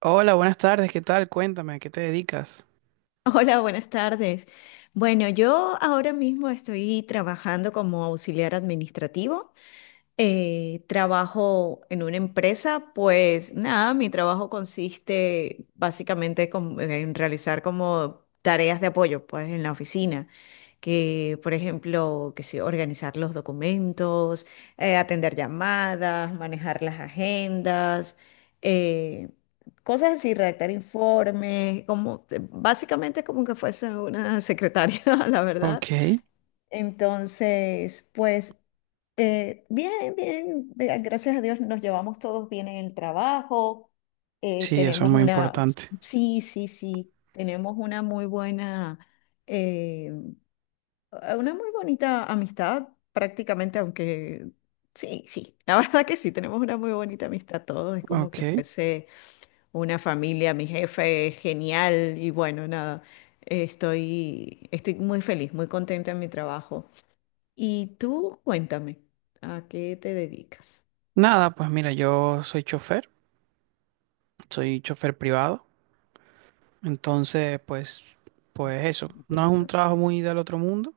Hola, buenas tardes, ¿qué tal? Cuéntame, ¿a qué te dedicas? Hola, buenas tardes. Bueno, yo ahora mismo estoy trabajando como auxiliar administrativo, trabajo en una empresa, pues nada, mi trabajo consiste básicamente en realizar como tareas de apoyo, pues en la oficina, que por ejemplo, que sí, organizar los documentos, atender llamadas, manejar las agendas, eh, cosas así, redactar informes, como básicamente como que fuese una secretaria, la verdad. Ok, Entonces, pues. Bien, bien, gracias a Dios nos llevamos todos bien en el trabajo. Sí, eso es Tenemos muy una, importante. sí, sí, sí, tenemos una muy buena, eh, una muy bonita amistad prácticamente, aunque sí, sí, la verdad que sí, tenemos una muy bonita amistad todos, es como que Ok. fuese una familia, mi jefe es genial y bueno, nada, estoy muy feliz, muy contenta en mi trabajo. Y tú, cuéntame, ¿a qué te dedicas? Nada, pues mira, yo soy chofer privado, entonces pues, pues eso, no es un Ya. trabajo muy del otro mundo,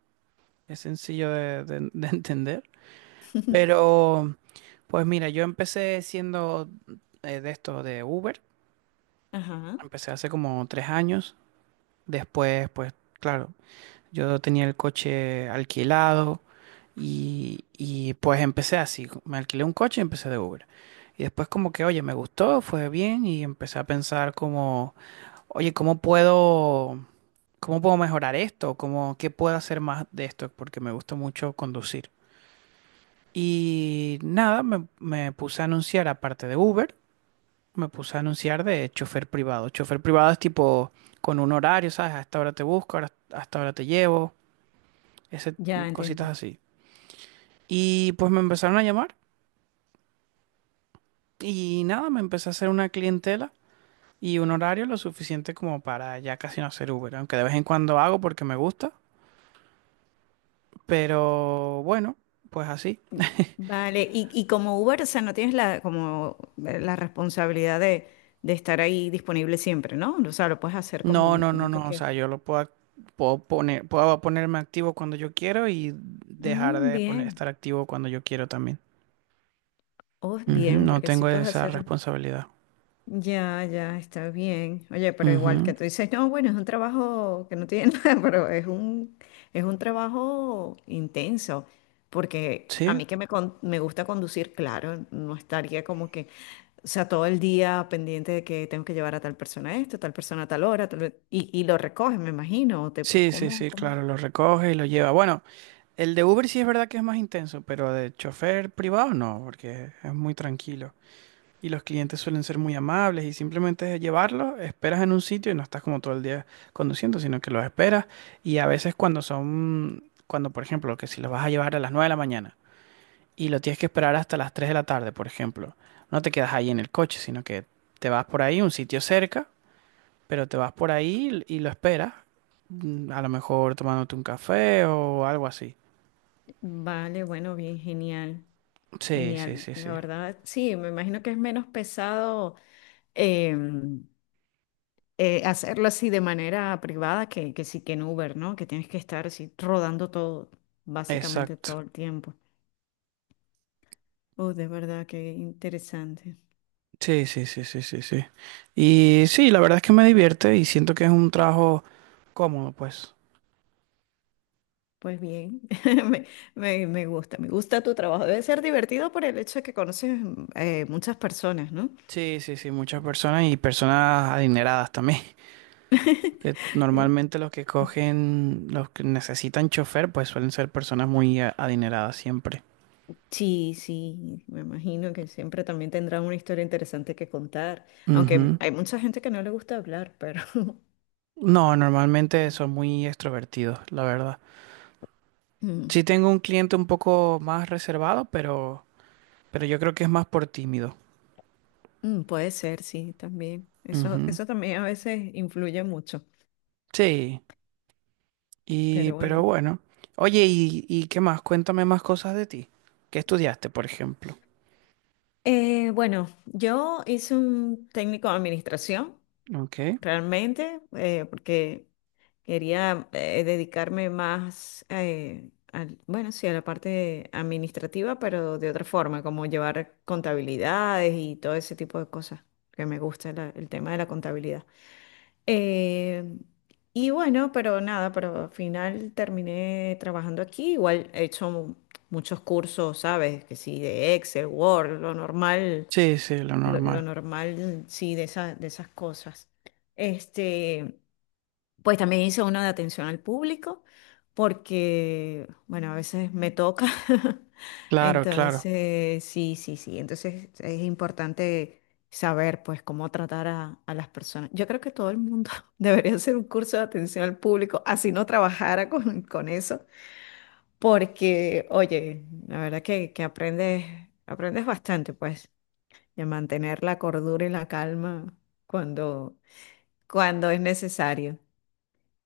es sencillo de entender, pero pues mira, yo empecé siendo de esto de Uber, Ajá. empecé hace como tres años, después pues claro, yo tenía el coche alquilado y pues empecé así, me alquilé un coche y empecé de Uber. Y después como que, oye, me gustó, fue bien y empecé a pensar como, oye, ¿cómo puedo mejorar esto? ¿Cómo, qué puedo hacer más de esto? Porque me gusta mucho conducir. Y nada, me puse a anunciar, aparte de Uber, me puse a anunciar de chofer privado. Chofer privado es tipo con un horario, ¿sabes? A esta hora te busco, a esta hora te llevo, ese, Ya cositas entiendo. así. Y pues me empezaron a llamar y nada, me empecé a hacer una clientela y un horario lo suficiente como para ya casi no hacer Uber, aunque de vez en cuando hago porque me gusta, pero bueno, pues así. Vale, y como Uber, o sea, no tienes la, como la responsabilidad de estar ahí disponible siempre, ¿no? O sea, lo puedes hacer No, como, no, no, como tú no, o quieras. sea, puedo poner, puedo ponerme activo cuando yo quiero y dejar Mm, de poner, bien. estar activo cuando yo quiero también. Oh, Ujú, bien, no porque así tengo puedes esa hacer. responsabilidad. Ya, ya, está bien. Oye, pero igual Ujú, que tú dices, no, bueno, es un trabajo que no tiene nada, pero es un trabajo intenso, porque a sí, mí que me, me gusta conducir, claro, no estaría como que, o sea, todo el día pendiente de que tengo que llevar a tal persona esto, tal persona a tal hora, tal- y lo recoges, me imagino. O te, sí, sí, ¿cómo, sí, cómo? claro, lo recoge y lo lleva. Bueno, el de Uber sí es verdad que es más intenso, pero de chofer privado no, porque es muy tranquilo. Y los clientes suelen ser muy amables y simplemente es llevarlos, esperas en un sitio y no estás como todo el día conduciendo, sino que los esperas. Y a veces cuando son, cuando por ejemplo, que si los vas a llevar a las 9 de la mañana y lo tienes que esperar hasta las 3 de la tarde, por ejemplo, no te quedas ahí en el coche, sino que te vas por ahí, un sitio cerca, pero te vas por ahí y lo esperas, a lo mejor tomándote un café o algo así. Vale, bueno, bien, genial, Sí, sí, genial. sí, La sí. verdad, sí, me imagino que es menos pesado. em, hacerlo así de manera privada que sí que en Uber, ¿no? Que tienes que estar así rodando todo, básicamente Exacto. todo el tiempo. Oh, de verdad, qué interesante. Sí, sí, sí, sí, sí, sí. Y sí, la verdad es que me divierte y siento que es un trabajo cómodo, pues. Pues bien, me, me gusta tu trabajo. Debe ser divertido por el hecho de que conoces muchas personas, ¿no? Sí, sí, sí, muchas personas y personas adineradas también. Que normalmente los que cogen, los que necesitan chofer, pues suelen ser personas muy adineradas siempre. Sí, sí, me imagino que siempre también tendrán una historia interesante que contar, aunque Ujú. hay mucha gente que no le gusta hablar, pero... No, normalmente son muy extrovertidos, la verdad. Mm. Sí tengo un cliente un poco más reservado, pero yo creo que es más por tímido. Mm, puede ser, sí, también. Eso, Ujú. eso también a veces influye mucho, Sí, y, pero pero bueno. bueno. Oye, y qué más? Cuéntame más cosas de ti. ¿Qué estudiaste, por ejemplo? Bueno, yo hice un técnico de administración, Ok. realmente, porque quería dedicarme más, al, bueno, sí, a la parte administrativa, pero de otra forma, como llevar contabilidades y todo ese tipo de cosas, que me gusta el tema de la contabilidad. Eh, y bueno, pero nada, pero al final terminé trabajando aquí. Igual he hecho muchos cursos, ¿sabes? Que sí, de Excel, Word, Sí, sí, lo lo normal. normal, sí, de de esas cosas. Este, pues también hice uno de atención al público, porque, bueno, a veces me toca. Claro, claro, Entonces, sí, sí, sí. Entonces es importante saber, pues, cómo tratar a las personas. Yo creo que todo el mundo debería hacer un curso de atención al público, así no trabajara con eso, porque, oye, la verdad que aprendes, aprendes bastante, pues, de mantener la cordura y la calma cuando, cuando es necesario.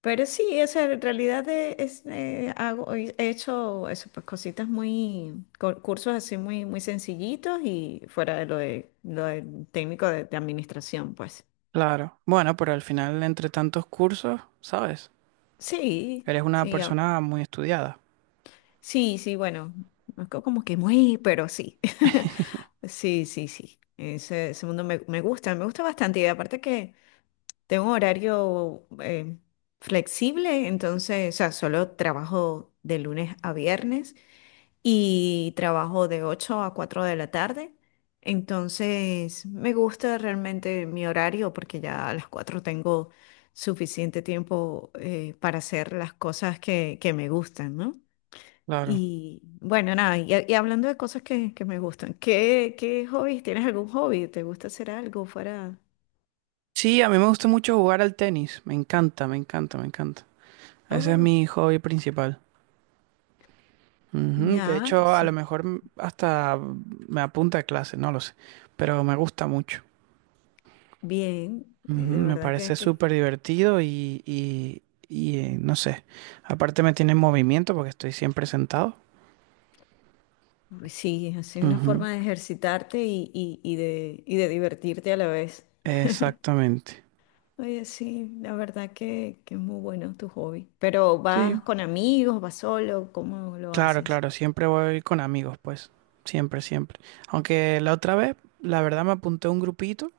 Pero sí, esa en realidad es, hago, he hecho eso, pues cositas muy, cursos así muy, muy sencillitos y fuera de, lo del técnico de administración, pues. claro. Bueno, pero al final, entre tantos cursos, ¿sabes? Sí, Eres una sí, ah, persona muy estudiada. sí, sí, bueno, no es como que muy, pero sí. Sí, sí, sí. Ese mundo me, me gusta bastante. Y aparte que tengo un horario flexible, entonces, o sea, solo trabajo de lunes a viernes. Y trabajo de 8 a 4 de la tarde. Entonces, me gusta realmente mi horario porque ya a las 4 tengo suficiente tiempo para hacer las cosas que me gustan, ¿no? Claro. Y bueno, nada, y hablando de cosas que me gustan, ¿qué, qué hobbies? ¿Tienes algún hobby? ¿Te gusta hacer algo fuera? Sí, a mí me gusta mucho jugar al tenis. Me encanta, me encanta, me encanta. Ese es Oh, mi hobby principal. Ujú, de ya, hecho, a lo sí, mejor hasta me apunta a clase, no lo sé. Pero me gusta mucho. bien, Ujú, de me verdad parece que súper divertido y no sé, aparte me tiene en movimiento porque estoy siempre sentado. uy, sí, es así una Ujú, forma de ejercitarte y de, y de divertirte a la vez. exactamente. Oye, sí, la verdad que es muy bueno tu hobby. Pero Sí, ¿vas con amigos, vas solo? ¿Cómo lo claro, haces? claro, siempre voy con amigos, pues, siempre, siempre. Aunque la otra vez, la verdad, me apunté a un grupito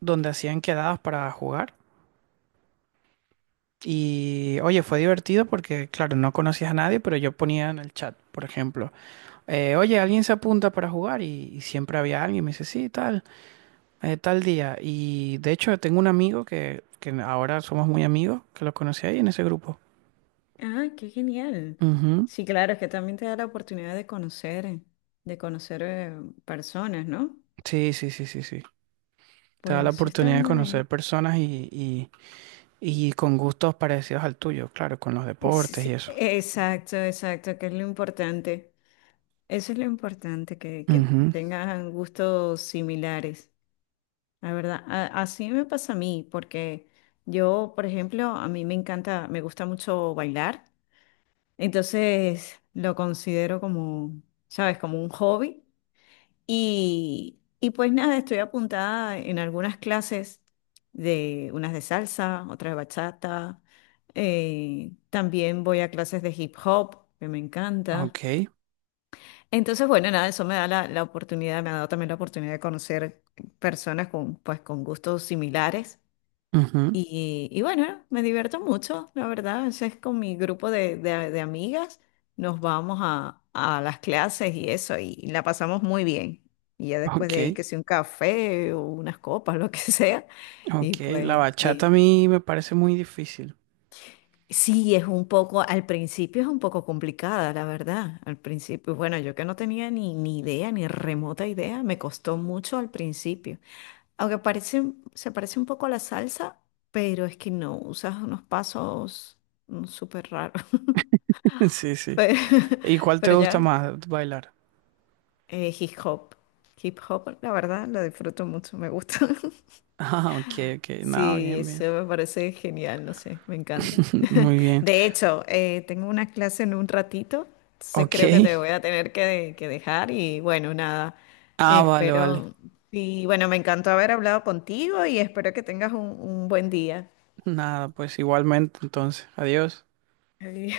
donde hacían quedadas para jugar y, oye, fue divertido porque, claro, no conocías a nadie, pero yo ponía en el chat, por ejemplo, oye, alguien se apunta para jugar y siempre había alguien, me dice, sí, tal. Tal día. Y de hecho tengo un amigo que ahora somos muy amigos, que lo conocí ahí en ese grupo. Ah, qué genial. Ujú. Sí, claro, es que también te da la oportunidad de conocer personas, ¿no? Sí, sí, sí, sí, sí. Te da la Pues eso está oportunidad de muy conocer bien. personas y con gustos parecidos al tuyo, claro, con los Sí, deportes y sí, eso. exacto, exacto, que es lo importante. Eso es lo importante, que Ujú. tengan gustos similares. La verdad, así me pasa a mí, porque yo, por ejemplo, a mí me encanta, me gusta mucho bailar, entonces lo considero como, ¿sabes? Como un hobby. Y pues nada, estoy apuntada en algunas clases de unas de salsa, otras de bachata. También voy a clases de hip hop, que me encanta. Ok, Entonces, bueno, nada, eso me da la, la oportunidad, me ha dado también la oportunidad de conocer personas con, pues, con gustos similares. ujú. Y bueno, me divierto mucho, la verdad. A veces con mi grupo de, de amigas nos vamos a las clases y eso, y la pasamos muy bien. Y ya después de ahí, Ok, que sea un café o unas copas, lo que sea, y ok. La pues bachata a bien. mí me parece muy difícil. Sí, es un poco, al principio es un poco complicada, la verdad. Al principio, bueno, yo que no tenía ni, ni idea, ni remota idea, me costó mucho al principio. Aunque parece, se parece un poco a la salsa, pero es que no, usas unos pasos súper raros. Sí, sí. Pero, ¿Y cuál te pero gusta ya, más bailar? Hip hop. Hip hop, la verdad, lo disfruto mucho, me gusta. Ah, ok, ok. No, Sí, bien, bien. eso me parece genial, no sé, me encanta. Muy bien. De hecho, tengo una clase en un ratito, entonces creo que Ok. te voy a tener que dejar y bueno, nada, Ah, vale, vale. espero. Y bueno, me encantó haber hablado contigo y espero que tengas un buen día. Nada, pues igualmente, entonces, adiós. Ay,